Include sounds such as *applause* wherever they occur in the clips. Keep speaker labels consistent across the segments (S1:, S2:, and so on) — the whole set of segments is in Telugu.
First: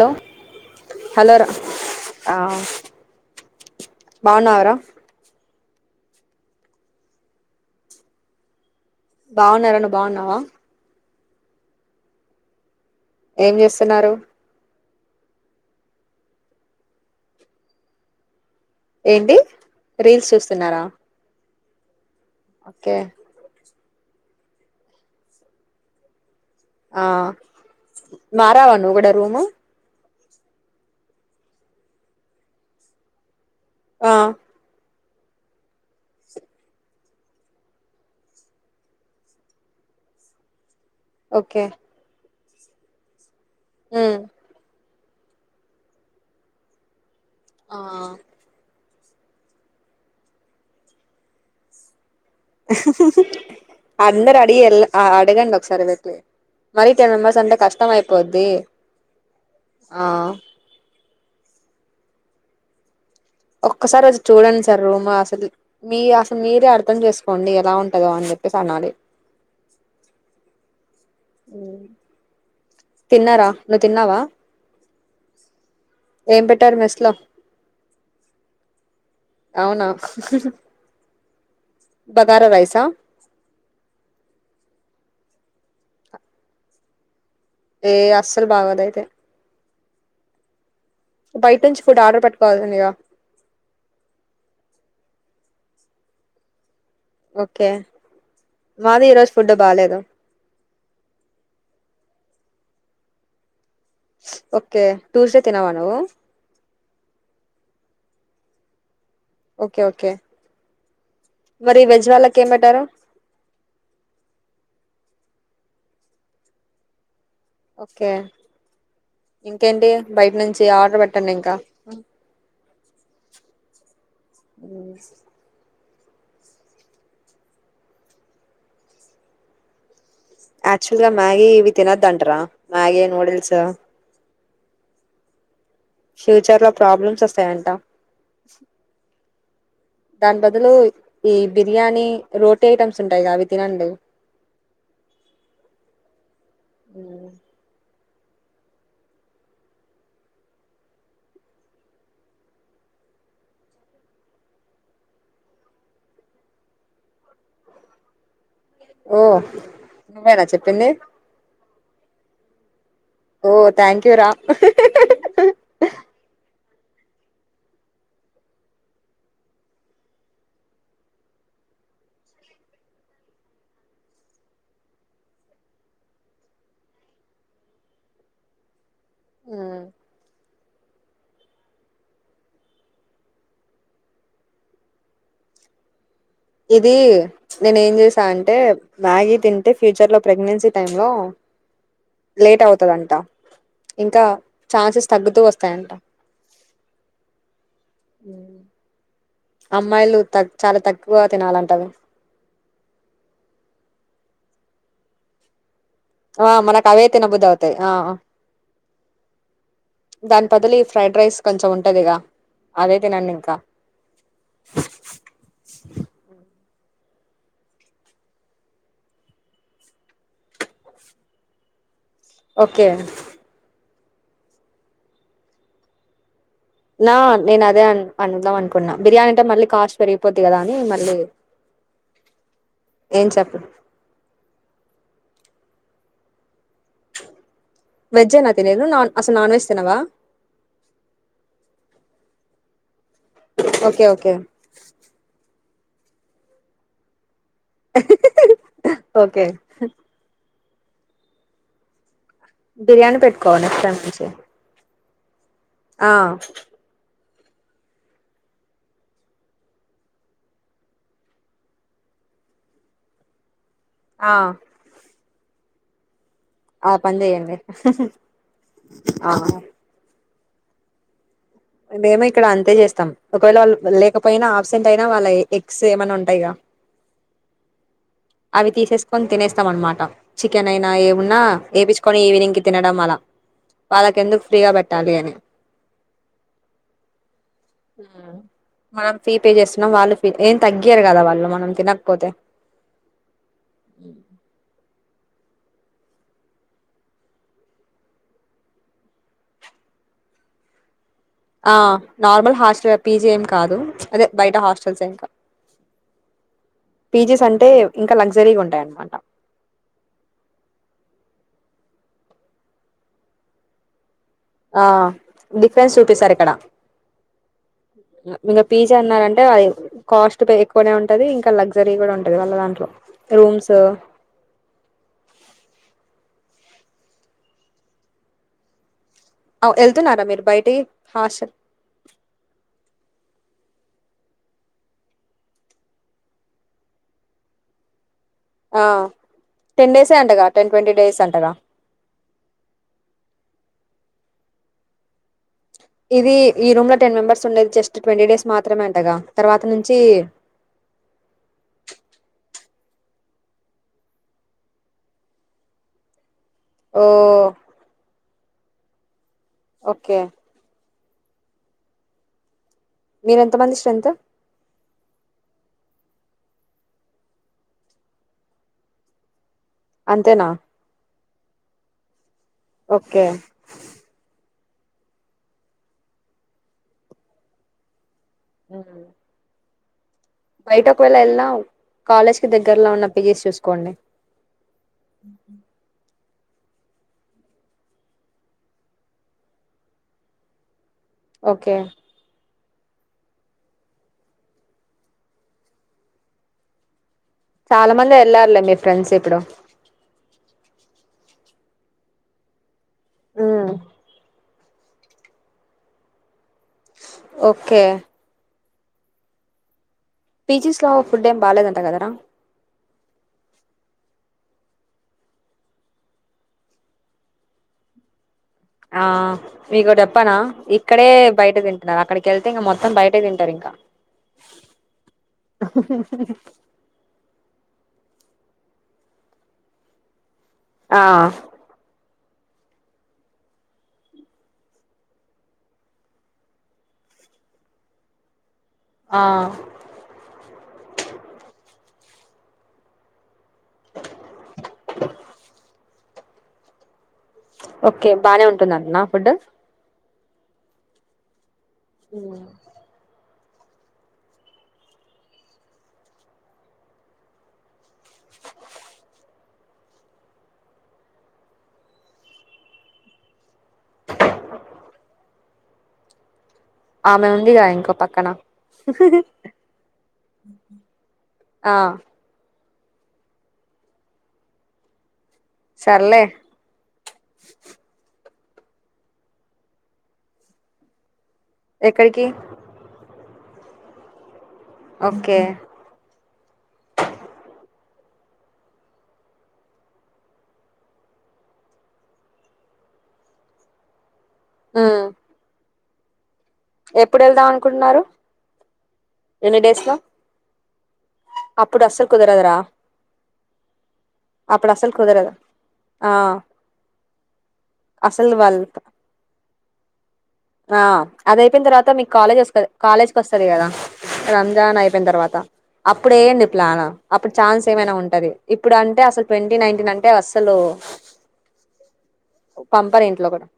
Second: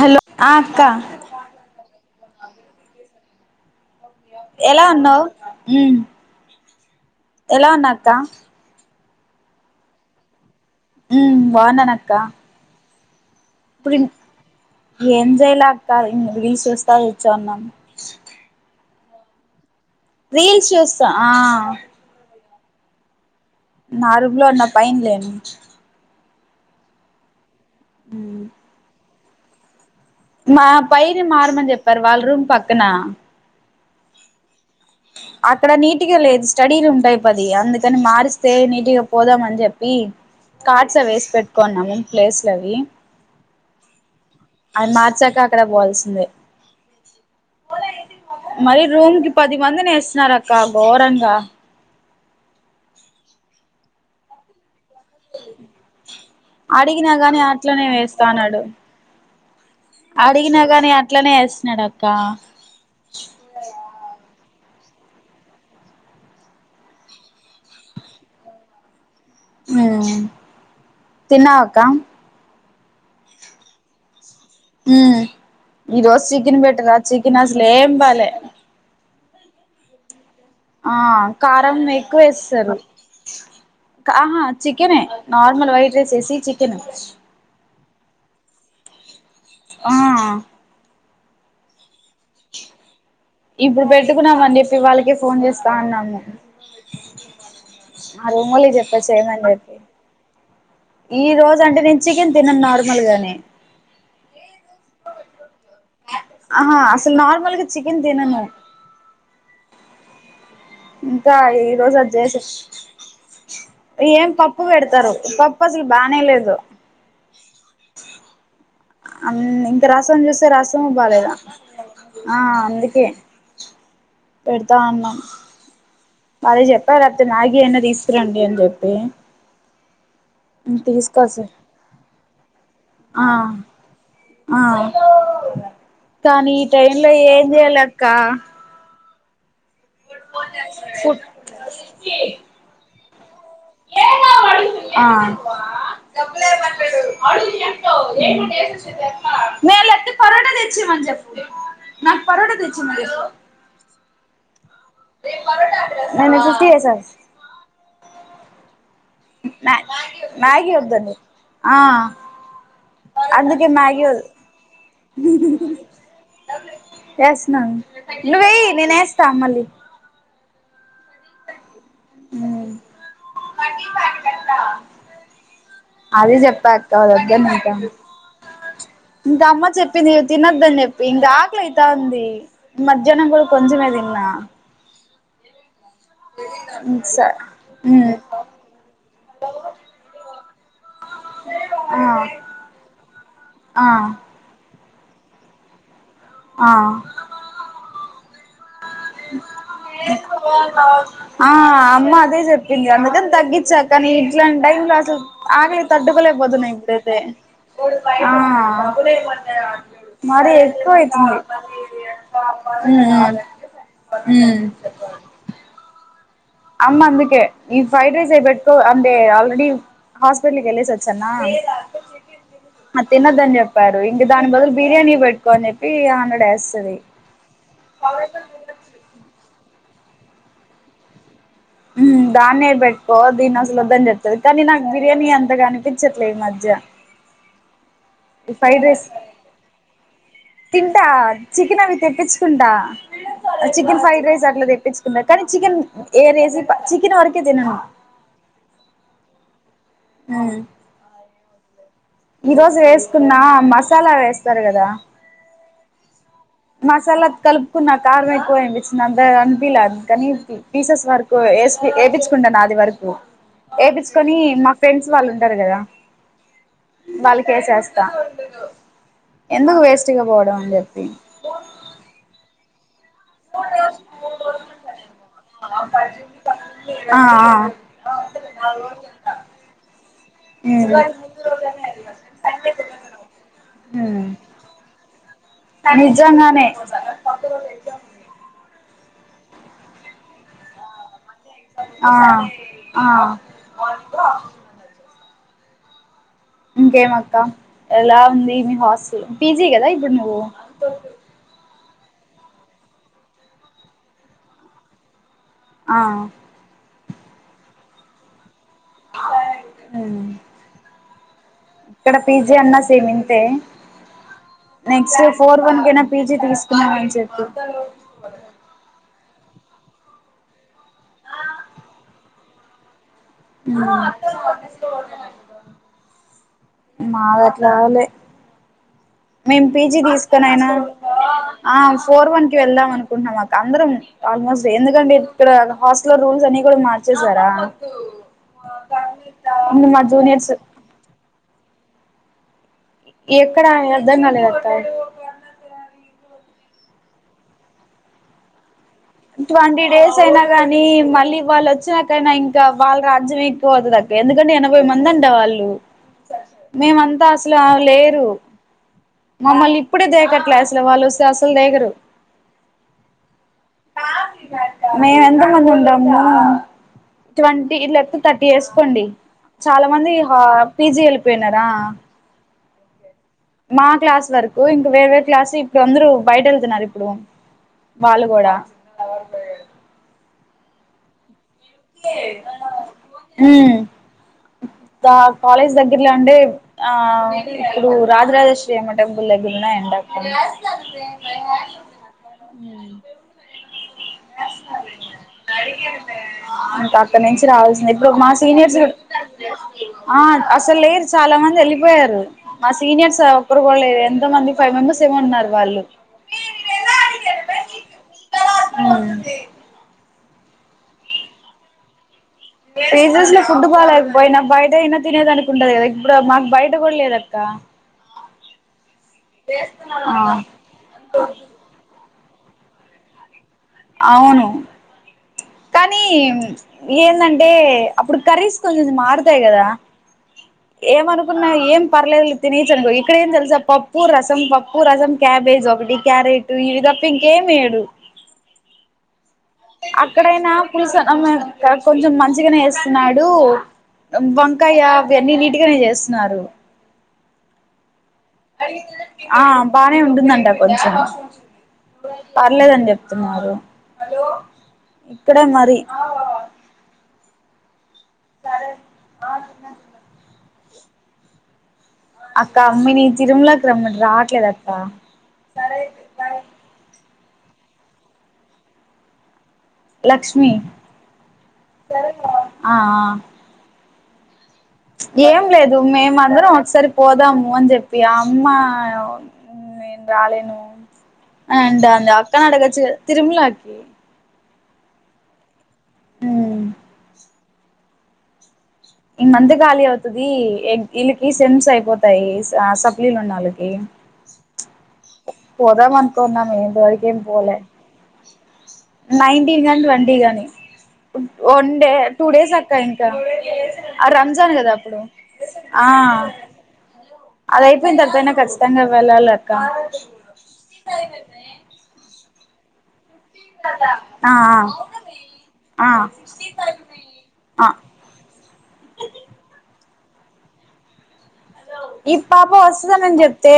S1: హలో ఆ అక్క
S2: హలో రా ఆ బాగున్నావరా
S1: ఎలా ఉన్నావ్ ఉం ఎలా ఉన్నాక్కా
S2: బాగున్నార నువ్ బాగున్నావా
S1: ఉం బాగున్నానక్కా
S2: ఏం చేస్తున్నారు
S1: ఏం చేయలే అక్కా రీల్స్ చూస్తా కూర్చొన్నా
S2: ఏంది
S1: రీల్ చూస్త ఆ
S2: ఓకే
S1: నా రూమ్ లో ఉన్న పైన్లేను
S2: ఆ మారవ నువ్ కూడ ఏమి
S1: మా పైనే మారమని చెప్పారు వాళ్ళ రూమ్ పక్కన
S2: ఆ
S1: అక్కడ నీట్గా లేదు స్టడీ రూమ్ టైప్ అది అందుకని మారిస్తే నీట్గా పోదామని చెప్పి కార్డ్స్ అవి ఎసి
S2: ఓకే
S1: పెట్టుకున్నాము ప్లేస్ లవి
S2: హమ్
S1: అది మార్చాక అక్కడ పోవాల్సిందే
S2: ఆ
S1: మరి రూమ్ కి పది మందిని ఎస్తున్నారు అక్క ఘోరంగా
S2: హు అందరు అడి ఎల్ ఆ అడగండి ఒకసారి పెట్టి మరీ
S1: అడిగినా
S2: టెన్
S1: గాని
S2: మెంబర్స్ అంటే కష్టం అయిపోద్ది ఆ
S1: అడిగిన గాని అట్లనే న్నాడు అక్క
S2: ర్ రూమ్ అసలు, మీ అసలు మీరే అర్థం చేసుకోండి ఎలా ఉంటందో అని చెప్పేసి అనాలి.
S1: ఉ తిన్నవా అక్క
S2: తిన్నర నువ్వు తిన్నావా
S1: ఉ ఈరోజు
S2: ఏం
S1: చికెన్
S2: పెట్టారు
S1: పెట్టరా
S2: మెస్
S1: చికెన్ అసలు ఏం బాలే
S2: అవున
S1: ఆ కారం ఎక్కువ యేసేసారు
S2: రైసా
S1: ఆహా చికెనే నార్మల్ వైట్ రైస్ ఎసి చికెన్
S2: ఏ అస్సలు బాగోదు అయితే
S1: ఆ
S2: బయట నుంచి ఫుడ్ ఆర్డర్ పెట్టుకోవలసిందిగా
S1: ఇప్పుడు పెట్టుకున్నామ అని చెప్పి వాళ్ళకే ఫోన్ చేస్తా అన్నాము
S2: ఓకే
S1: ఆ రూమోలి
S2: మాది ఈ రోజు
S1: చెప్పేసేయమని
S2: ఫుడ్
S1: చెప్పి
S2: బాలేదు
S1: ఈ రోజు అంటే నే చికెన్ తినను నార్మల్ గానే
S2: ఓకే టూస్డే తినవ నువ్వు
S1: ఆ అసలు నార్మల్గా చికెన్ తినను
S2: ఓకే ఓకే
S1: ఇంకా ఈ
S2: మరి
S1: రోజు
S2: వెజ్ వాళ్ళకి
S1: వచ్చేసి
S2: ఏం పెట్టారు
S1: ఏం పప్పు పెడతారు పప్పు అసలు బానే లేదు
S2: ఓకే
S1: ఇంకా
S2: ఇంకేంటి
S1: రసం
S2: బయట
S1: చూస్తే
S2: నుంచి
S1: రసం
S2: ఆర్డర్ పెట్టండి
S1: బాాలేదా
S2: ఇంకా
S1: ఆ అందుకే పెడతా అన్నాం వాళ్ళే చెప్పారు అంతే మ్యాగీ అయిన తీసుకురండి అని చెప్పి
S2: యాక్చువల్ గా
S1: తీసుకొస్తా
S2: మ్యాగీ ఇవి తినొద్ద అంటరా మ్యాగీ
S1: ఆ
S2: నూడిల్స్
S1: ఆ కానీ
S2: ఫ్యూచర్
S1: ఈ టైమ్ లో
S2: ప్రాబ్లమ్స్
S1: ఏం
S2: వస్తాయంట
S1: చేయలక్క
S2: దాని బదులు ఈ బిర్యానీ
S1: ఫుడ్
S2: రోటీ ఐటమ్ చుంటాయి గా అవి తినండి
S1: ఆ నేలతే పరోట తెచ్చిమని చెప్పు నాకు పరోట తెచ్చిమనీ చెప్పు నాకు పరోటా తెచ్చి నేను నీకు ఫిఫ్టీ వేస
S2: ఓ
S1: మ్యా
S2: నువ్వేనా
S1: మ్యాగీ
S2: చెప్పింది
S1: వద్దండి ఆ
S2: ఓ
S1: అందుకే మ్యాగీ
S2: థ్యాంక్ యూ
S1: వోద్
S2: రా
S1: ఎస్నా నువ్వు వె్య నేనే వేస్తా మళ్ళీ హామ్ అది చెప్పాక్క అంటాను ఇంకా అమ్మ చెప్పింది తినద్ ని చెప్పి ఇంకా ఆకలి అయిత ఉంది మధ్యాహ్నం కూడా కొంచమే తిన్నా
S2: ఇది నేను ఏం
S1: స
S2: చేశా అంటే మ్యాగీ తింటే ఫ్యూచర్లో ప్రెగ్నెన్సీ టైంలో
S1: ఆ
S2: లేట్ అవుతుందంట
S1: ఆ
S2: ఇంకా ఛాన్సెస్ తగ్గుతూ వస్తాయంట
S1: ఆ
S2: ఉ
S1: ఆ
S2: తినాలంటవి
S1: అమ్మ అదే చెప్పింది అందుకని తగ్గించా కానీ ఇట్లాంటి టైమ్ లో అసలు ఆక
S2: ఆ
S1: తడ్డుకులేైపోతున్నాయి
S2: మనకు అవే
S1: ఇప్పుడైతే
S2: తినబుద్ధి అవుతాయి ఆ దాని
S1: మరి
S2: బదులు ఈ ఫ్రైడ్
S1: ఎక్కువయితుంది
S2: రైస్ కొంచెం ఉంటదిగా అదే తినండి
S1: హమ్మ్
S2: ఇంకా
S1: హుమ్
S2: ఆ
S1: అమ్మా అందుకే ఈ ఫ్రైడ్ రైస్ అయి పెట్టుకో అందే ఆల్రెడీ హాస్పిటల్కి వెళ్ళేసి వచ్చన్న
S2: ఓకే
S1: అది తినోద్ అని చెప్ ఇంకా దాని బదులు బిర్యానీ పెట్టుకో అని చెప్పి హండ్రెడ్ వేస్తది
S2: నా నేను అదే అ అదాం అనుకున్నా బిర్యానీ అంటే మళ్ళీ కాస్ట్ పెరిగిపోద్ది కదా అని మళ్ళీ
S1: దాన్నే పెట్టుకో
S2: ఏం చెప్పు
S1: దీన్ని అసలు వద్దని చెప్తుంది కానీ నాకు బిర్యానీ అంత కనిపించట్లేదు ఈ మధ్య
S2: వెజ్ నేనా తినేను నాన్ అసలు నాన్ వెజ్ తినవా
S1: తింటాం చికెన్ అవి తెప్పించుకుంటా chicken
S2: okay
S1: fried
S2: okay
S1: rice అట్లా తెప్పించుకుందా కానీ చికెన్ ఏ రేజి చికెన్ వరకు
S2: ఓకే హ్
S1: హ్మ్ ఈ రోజు
S2: బిర్యానీ
S1: వేసుకున్న
S2: పెట్టుకో నెక్స్ట్ టైం
S1: మసాలా
S2: నుంచి
S1: వేస్తారు కదా
S2: ఆ
S1: మసాలా కలుపుకున్న కారం ఎక్కువ ఏనిపించింది అందరు అనిపిలే కానీ పీసెస్ వరకు వ వపించుకుంటాను అది వరకు
S2: ఆ
S1: వేపించుకొని మా ఫ్రెండ్స్ వాళ్ళు ఉంటారు కదా
S2: ఆ పని
S1: వాళ్ళకి
S2: చేయండి
S1: చేస్తా
S2: ఆ
S1: ఎందుకు వేస్ట్ గా పో అని చెప్పి సా
S2: మేము ఇక్కడ అంతే చేస్తాం ఒకవేళ వాళ్ళు లేకపోయినా ఆబ్సెంట్ అయినా వాళ్ళ ఎగ్స్ ఏమైన్నా ఉంటాయి
S1: ఆ ఆ
S2: అవి తీసేసుకొని తినేస్తాం అనమాట చికెన్
S1: ఉమ్
S2: అయినా ఏమున్నా వపించుకొని ఈవినింగ్ కి తినడం అలా వాళ్ళకి ఎందుకు ఫ్రీగా పెట్టాలి అని
S1: నిజంగా నిజంగానే
S2: మనం ఫీ పే చేస్తున్నాం వాళ్ళు ఫీ ఏం తగ్గయారు కదా వాళ్ళు మనం
S1: ఆ
S2: తినకపోతే
S1: ఆ ఇంకేం అక్క ఎలా ఉంది మీ హాస్టల్ పీజీ కదా ఇప్పుడు నువ్వు
S2: ఆ నార్మల్ హాస్టల్ పీజి ఏం కాదు అదే బయట హాస్టల్స్ ఇంకా
S1: ఆ
S2: పీజీస్ అంటే ఇంకా లగ్జరీగా ఉం ఉంటాయి అనమాట
S1: ఇక్కడ పిజి అన్నా సేమ్ ఇంతే
S2: ఆ
S1: నెక్స్ట్ ఫోర్ వన్
S2: డిఫరెన్స్
S1: కైనా
S2: చూపిస్తారు
S1: పీజీ
S2: ఇక్కడ
S1: తీసుకున్నామని చెప్పి
S2: ఇకా పీజీ అన్నారంటే అంటే అది కాస్ట్ ఎక్కువనే ఉంటాది ఇంకా లగ్జరీ కూడా ఉంటాది వాళ్ళ దాంట్లో రూమ్స్
S1: హ్మ్ మావి అట్లా కాదులే మేం పిజీ
S2: వెళ్తున్నారా మీరు
S1: తీసుకునియినా
S2: బయటి హాస్టల్
S1: ఫోర్ వన్ కి వెళ్దాం అను *inaudible* మా అందరం ఆల్మోస్ట్ ఎందుకంటే ఇక్కడ హాస్టల్ రూల్స్ అన్ని కూడా మార్చేశారా.
S2: ఆ టెన్ డేసే అంటగా టెన్ ట్వంటీ డేస్ అంటగా.
S1: ఎక్కడ అని అర్థం కాలేదు అక్క
S2: ఇది ఈ రూమ్ లో టెన్ మెంబర్స్ ఉండేది జస్ట్ ట్వంటీ డేస్ మా
S1: ట్వంటీ డేస్ అయినా కానీ మళ్ళీ వాళ్ళ వచ్చినాకైనా ఇంకా వాళ్ళ రాజ్యమే ఎక్కువ అవుతదక్క ఎందుకంటే ఎనభై మంది అంటే వాళ్ళు.
S2: ఓ
S1: మేమంతా అసలు లేరు మమ్మల్ని ఇప్పుడే
S2: ఓకే
S1: దేకట్లే అసలు వాళ్ళు అసల్
S2: మీరెంత మంది స్ట్రెంత్
S1: *unintelligible* మే ఎంత మంది ఉంటామ్. ట్వంటీ లేకపోతే థర్టీ వేసుకోండి చాలా మంది
S2: అంతేనా
S1: పీజీ వెళ్ళిపోయినారా
S2: ఓక
S1: మా క్లాస్ వర్క్ ఇంక వేర వేరు క్లాస్ ఇప్పుడు అందరుూ బయట వెళ్తున్నారు ఇప్పుడు వాళ్ళు కూడా
S2: బయటక్ ఎల్ ఎలావు కాలేజ్కి దగ్గరలో ఉన్న పిజీస్
S1: ఉమ్
S2: చూసుకోండి
S1: కాలేజ్ దగ్గర్లో అంటే ఆ ఇప్పుడు రాజరాజేశ్రీ అమ్మ టెంపుల్ దగ్గర ఉంటాయి అక్క.
S2: ఓకే
S1: అడి అంత ఇక్కడ నుంచి రావాల్సింది
S2: చాలా
S1: ఇప్పుడు
S2: మంది
S1: ఒక మా
S2: వెళ్ళారులే
S1: సీనియర్స్
S2: మీ
S1: కూడా
S2: ఫ్రెండ్స్ ఇప్పుడు
S1: ఆ అసలు లేదు చాలా మంది వెలి యారు మా సీనియర్స్ ఒక్కరు
S2: ఉమ్
S1: కూడా లేరు ఎంతో మంది ఫైవ్ మెంబర్స్ ఏమో ఉన్నారు వాళ్ళు
S2: ఓకే
S1: ఆ
S2: పీజీస్ లో ఫుడ్ ఏం బాలేదంట కదరా
S1: పిజి లో ఫుడ్ బాగాలేకపోయినా బయట అయినా తినేకి ఉంటది కదా ఇప్పుడు మాకు బయట కూడా లేదక్క
S2: ఆ మీకు ఒకటి
S1: ఆ
S2: చెప్పనా ఇక్కడే బయట తింటున్నా అక్కడికి వెళ్తే మొత్తం బయట తింటరు ఇక
S1: అవును కానీ ఎందంటే అప్పుడు కర్రీస్ కొంచెం మారుతాయి కదా
S2: ఆ
S1: ఏమనుకున్నా ఏం పర్లేదు తినచంకో ఇక్కడ ఏం తెలుసా పప్పు రసం పప్పు రసం క్యాబేజ్ ఒకటి క్యారెట్ ఇవి తప్ప ఇంకేమేయడు
S2: ఆ
S1: అక్కడైనా పులసమ్ కొంచెం మంచిగానే వేస్తున్నాడు వంకాయ అవి అన్నీ నీటికనే చేస్ న్నారు
S2: ఓకే ఓకే బాగానే ఉంటుందంటాన ఫుడ్
S1: నే ఉంటుందట కొంచం పర్లేదని చెప్తున్నారు హలో ఇక్కడే మరి సారే ఆ స అక్క అమ్మని తిరుమల రమ్మంట రావట్లేదప్పా సరే బాయ్
S2: ఆమె ఉందిగా ఇంకో పక్కన
S1: లక్ష్మి
S2: ఆ
S1: సరే ఆ ఆ ఏం లేదు మేమ
S2: సర్లే
S1: అందరం ఒకసారి పోదాము అని చెప్పయా అమ్మా నేను రాలేను అని అంటంది
S2: ఎక్కడికి
S1: అక్కనాడుగోచుగాధ్ తరుమల తి
S2: ఓకే
S1: మ్మ్ ఇ మంత్ ఖాళీ అవుతది ఎగ్ వీళ్ళకి సెమ్స్ అయిపోతాయి ఆ సప్లీలు ఉన్న వాళ్ళకి
S2: ఉమ్
S1: పోదామా కొన్నా
S2: ఎప్పుడు వెళ్దాం అనుకుంటున్నారు ఎన్ని
S1: నైన్టీన్ కాని
S2: డేస్ లో
S1: ట్వంటీ కాని వన్
S2: అప్పుడు
S1: డే
S2: అస్సలు
S1: టూ డేస్
S2: కుదరదురా
S1: అక్క ఇంకా రంజాన్ కదా
S2: అస్సలు
S1: అప్పుడు
S2: కుదరదు
S1: ఆ అదైపోయిన తర్వాతైన
S2: అసలు వాళ్ళు
S1: ఖచ్చితంగా వెళ్లాలక్క
S2: ఆ అది అయిపోయిన తర్వాత మీ కాలేజ్ వస్ *unintelligible* కాలేజ్ వస్తాది కదా
S1: ఆ
S2: రంజాన్ అయిపోయిన తర్వాత
S1: ఆ
S2: అప్పుడేయండి ప్లాన్ అప్పుడు
S1: ఆ
S2: ఛాన్స్ ఏమైనా ఉంటది ఇప్పుడు అంటే అసలు ట్వంటీ నైన్టీన్ అంటే టే అస్సలు
S1: ఈ పాప
S2: పంపరు
S1: వస్తుందన్
S2: ఇంట్లో కూడా
S1: చెప్తే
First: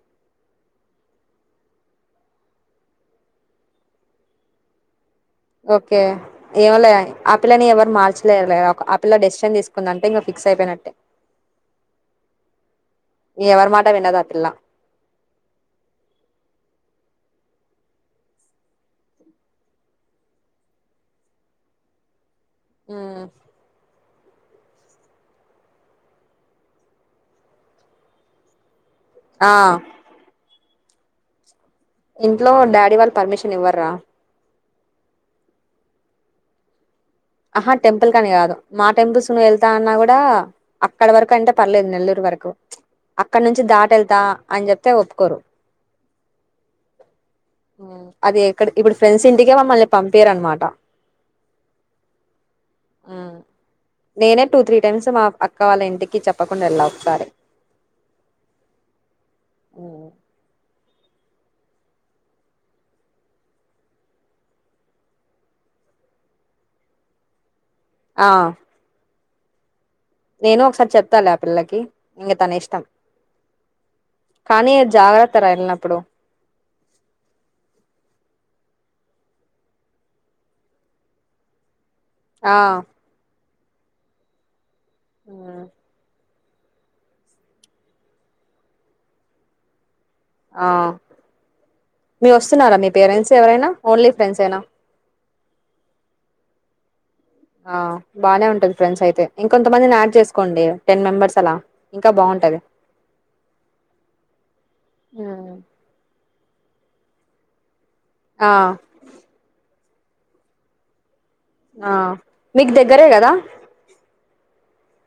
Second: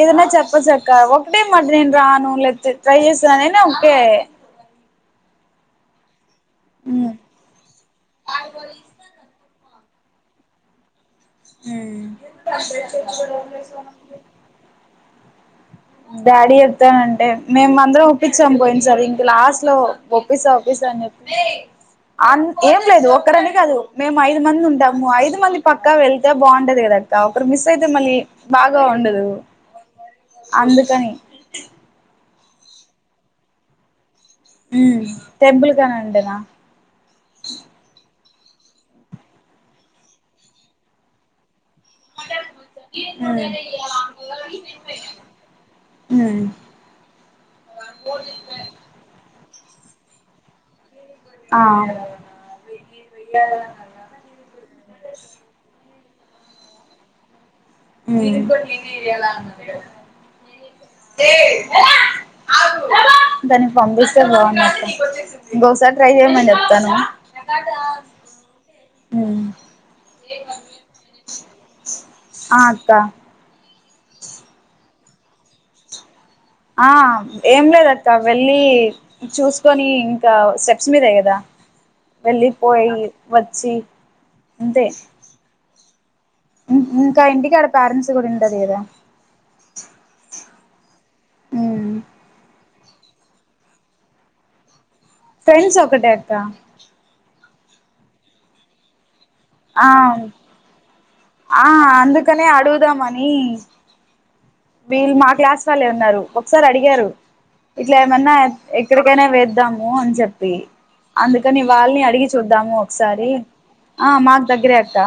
S1: ఏదన్నా చెప్ చూసాక ఒకటే మాట నేను రాను *unintelligible* ట్రై చేస్త నేను ఒకే
S2: ఓకే ఏమో లే ఆపిల్ల ని ఎవరు మార్చలేరులే ఒక ఆ పిల్ల డెసిషన్ తీసుకు కుంది అంటే ఇంకా ఫిక్స్ అయిపోయినట్టే ఎవరి మాట వినదు ఆ పిల్ల
S1: మ్మ్ డాడీ చెప్తానంటే మేము అందరం ఒప్పించాం పోయిన సార్ ఇంక లాస్ట్ లో ఒప్పిస్తా ఒప్పిస్తా అని చెప్పి అ ఏం లేదు
S2: ఉమ్,
S1: ఒక్కరని కాదు మేము ఐదు మంది ఉంటాము ఐదు మంది పక్కా వెళ్తే బాగుంటది కదక్క ఒకరు మిస్ అయితే మళ్ళీ బాగ్ గా ఉండదు
S2: ఆ
S1: అందుకని
S2: ఇంట్లో డాడీ వాళ్ళు పర్మిషన్ ఇవ్వర్రా
S1: మ్మ్ టెంపుల్ కనంటేనా
S2: ఆహా టెంపుల్ కని కాదు మా టెంపుల్స్ ను వెళ్తా అన్నా కూడా అక్కడ వరకు అంటే పర్లేదు నెల్లూరు వరకు అక్కడ నుంచి దాటెళ్తా అని చెప్తే ఒప్పుకోరు అది ఎక్కడ్ ఇప్పుడు ఫ్రెండ్స్ ఇంటికే మమ్మల్ని పంపీరనమాట
S1: ఆ
S2: ఆ నేనే టూ త్రీ టైమ్స్ మా అక్క వాళ్ళ ఇంటికి కి చెప్పకుండా వెళ్ళా ఒకసారి
S1: మ్మ్
S2: ఉమ్.
S1: దానికి పంపిస్తే బాగున్నాక ఇంకోసారి ట్రై చేయమని చెప్తాను
S2: ఆ
S1: మ్మ్
S2: నేను ఒకసారి చెప్తాలలే ఆ పిల్లకి ఇంగ తన
S1: ఆ
S2: ఇష్టం
S1: అక్క
S2: కానీ జాగ్రత్తరా ఎల్లినప్పుడు
S1: ఆ ఏం లేదక్క వెళ్ళి చూసుకొని ఇంకా స్టెప్స్ మీదే కదా
S2: ఆ
S1: వెళ్ళిపోయి వ చ్చి అంతే
S2: ఆ
S1: ఇంటి కాడ ప్యారెంట్స్ కూడా ఉంటది కదా
S2: ఆ
S1: ఉమ్
S2: మీ వస్తున్నారా మీ పేరెంట్స్ ఎవరైనా ఓన్లీ ఫ్రెండ్స్ అయినా
S1: ఫ్రెండ్స్ ఒకటే అక్క
S2: ఆ బానే ఉంటది ఫ్రెండ్స్ అయితే ఇంకొంత మందిని యాడ్
S1: ఆ
S2: చేసుకోండి టెన్ మెంబర్స్ అలా
S1: ఆ
S2: ఇంకా
S1: అందుకనే
S2: బాగుంటది
S1: అడుగుదామని వీళ్ళు మా క్లాస్ వాళ్ళే ఉన్నారు ఒ ఒకసారి అడిగారు ఇట్లా ఏమన్నా
S2: ఆ
S1: ఎక్కడికైనా వేద్దాం నో అని చెప్పి అందుకని
S2: ఆ
S1: వాళ్ళని అడిగి
S2: మీకు
S1: చూద్దాము
S2: దగ్గరే కదా
S1: ఒకసారి ఆ మాక్ దగ్గరే అక్క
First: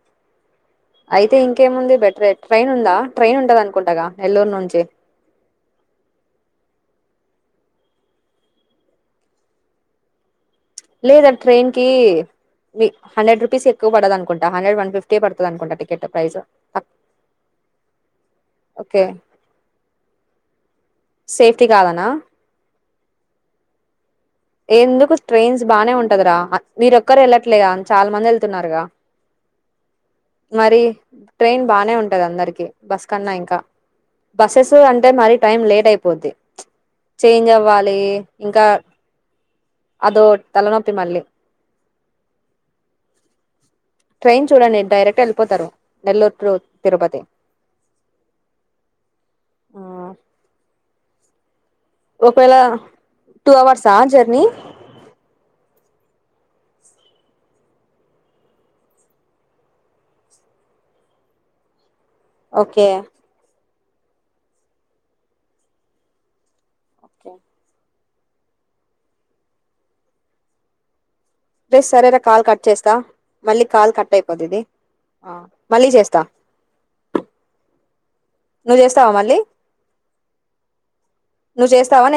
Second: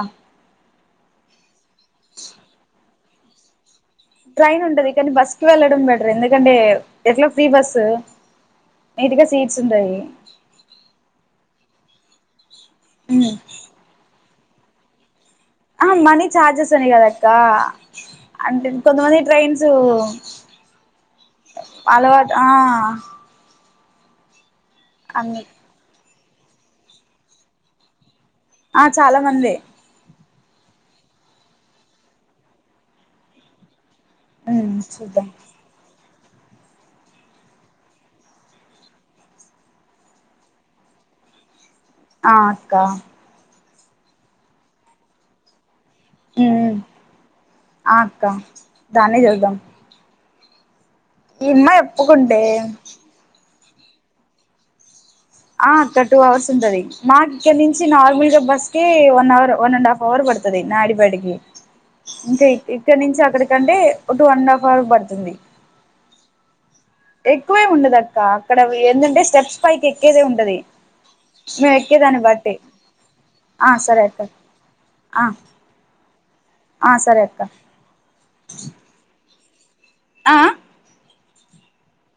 S2: అయితే ఇంకేముంది బెటరె ట్రైన్ ఉందా ట్రైన్ ఉంటాదానికి
S1: ట్రైన్ ఉంటది కానీ బస్ కి వెళ్ళడం బెటర్ ఎందుకంటే ఎట్లా ఫ్రీ బస్సు నీట్గా సీట్స్ ఉంటాయి
S2: లేదండి ట్రైన్ కి మీ
S1: ఉమ్
S2: హండ్రెడ్ రూపీస్ ఎక్కువ పడదు అనుకుం హండ్రెడ్ వన్ ఫిఫ్
S1: ఆ మనీ చార్జెస్ అని కాదు అక్క అంటే
S2: ఓకే
S1: కొంతమంది ట్రైన్స్
S2: సేఫ్టీ కాదనా
S1: అలవాటు ఆ
S2: ఎందుకు
S1: అ
S2: ట్రైయిన్స్ బానే ఉం కదరా మీరు ఒక్కరు ఎళ్ళట్లేగా చాల మంది ఎళ్
S1: ఆ చాలా మందే
S2: మరి ట్రైన్ బానే ఉంటది అందరికి బస్ కన్నా ఇంకా
S1: ఉమ్
S2: బస్సెస్ అంటే
S1: చూద్దాం
S2: మరి టైం లేట్ అయి పోద్ది చేంజ్ అవ్వాలి ఇంకా అదో తలనొప్పి మళ్ళీ
S1: ఆ అక్క
S2: ట్రైన్ చూడండి డైరెక్ట్ ఎళ్ళిపోతారు
S1: ఊమ్ ఆ అక్క దానే చూద్దాం
S2: ఆ
S1: *unintelligible* ఉమ్మేప్ ఒప్పుకుంటే
S2: ఒకవేళ టూ అవర్స్ ఆ జర్నీ
S1: ఆ అక్క టూ అవర్స్ ఉంటది మాకు ఇక్కడ నుంచి నార్మల్గా బస్ కి one hour one and half hour పడుతది నాయుడుపేటకి ఇంకా ఇక్
S2: ఓకే
S1: ఇక్కడ నుంచి అక్కడికంటే ఇం two one and half hour బడుతుంది ఎక్కువేం ఉండదు అక్క అక్కడ ఏందంటే స్టెప్స్ పైకి ఎక్కేదే ఉంటది మేము
S2: ఏ సరేరా
S1: ఎక్కేదాన్ని
S2: కాల్
S1: బట్టి
S2: కట్ చేస్తా మళ్ళీ
S1: ఆ
S2: కాల్
S1: సరే
S2: కట్
S1: అక్క
S2: అయిపోదిది
S1: ఆ
S2: మళ్ళీ చేస్తా
S1: ఆ సరే అక్క
S2: నువ్వు చేస్తావా మళ్ళీ
S1: ఆ ఆ
S2: నువ్వు చేస్తావ నేన్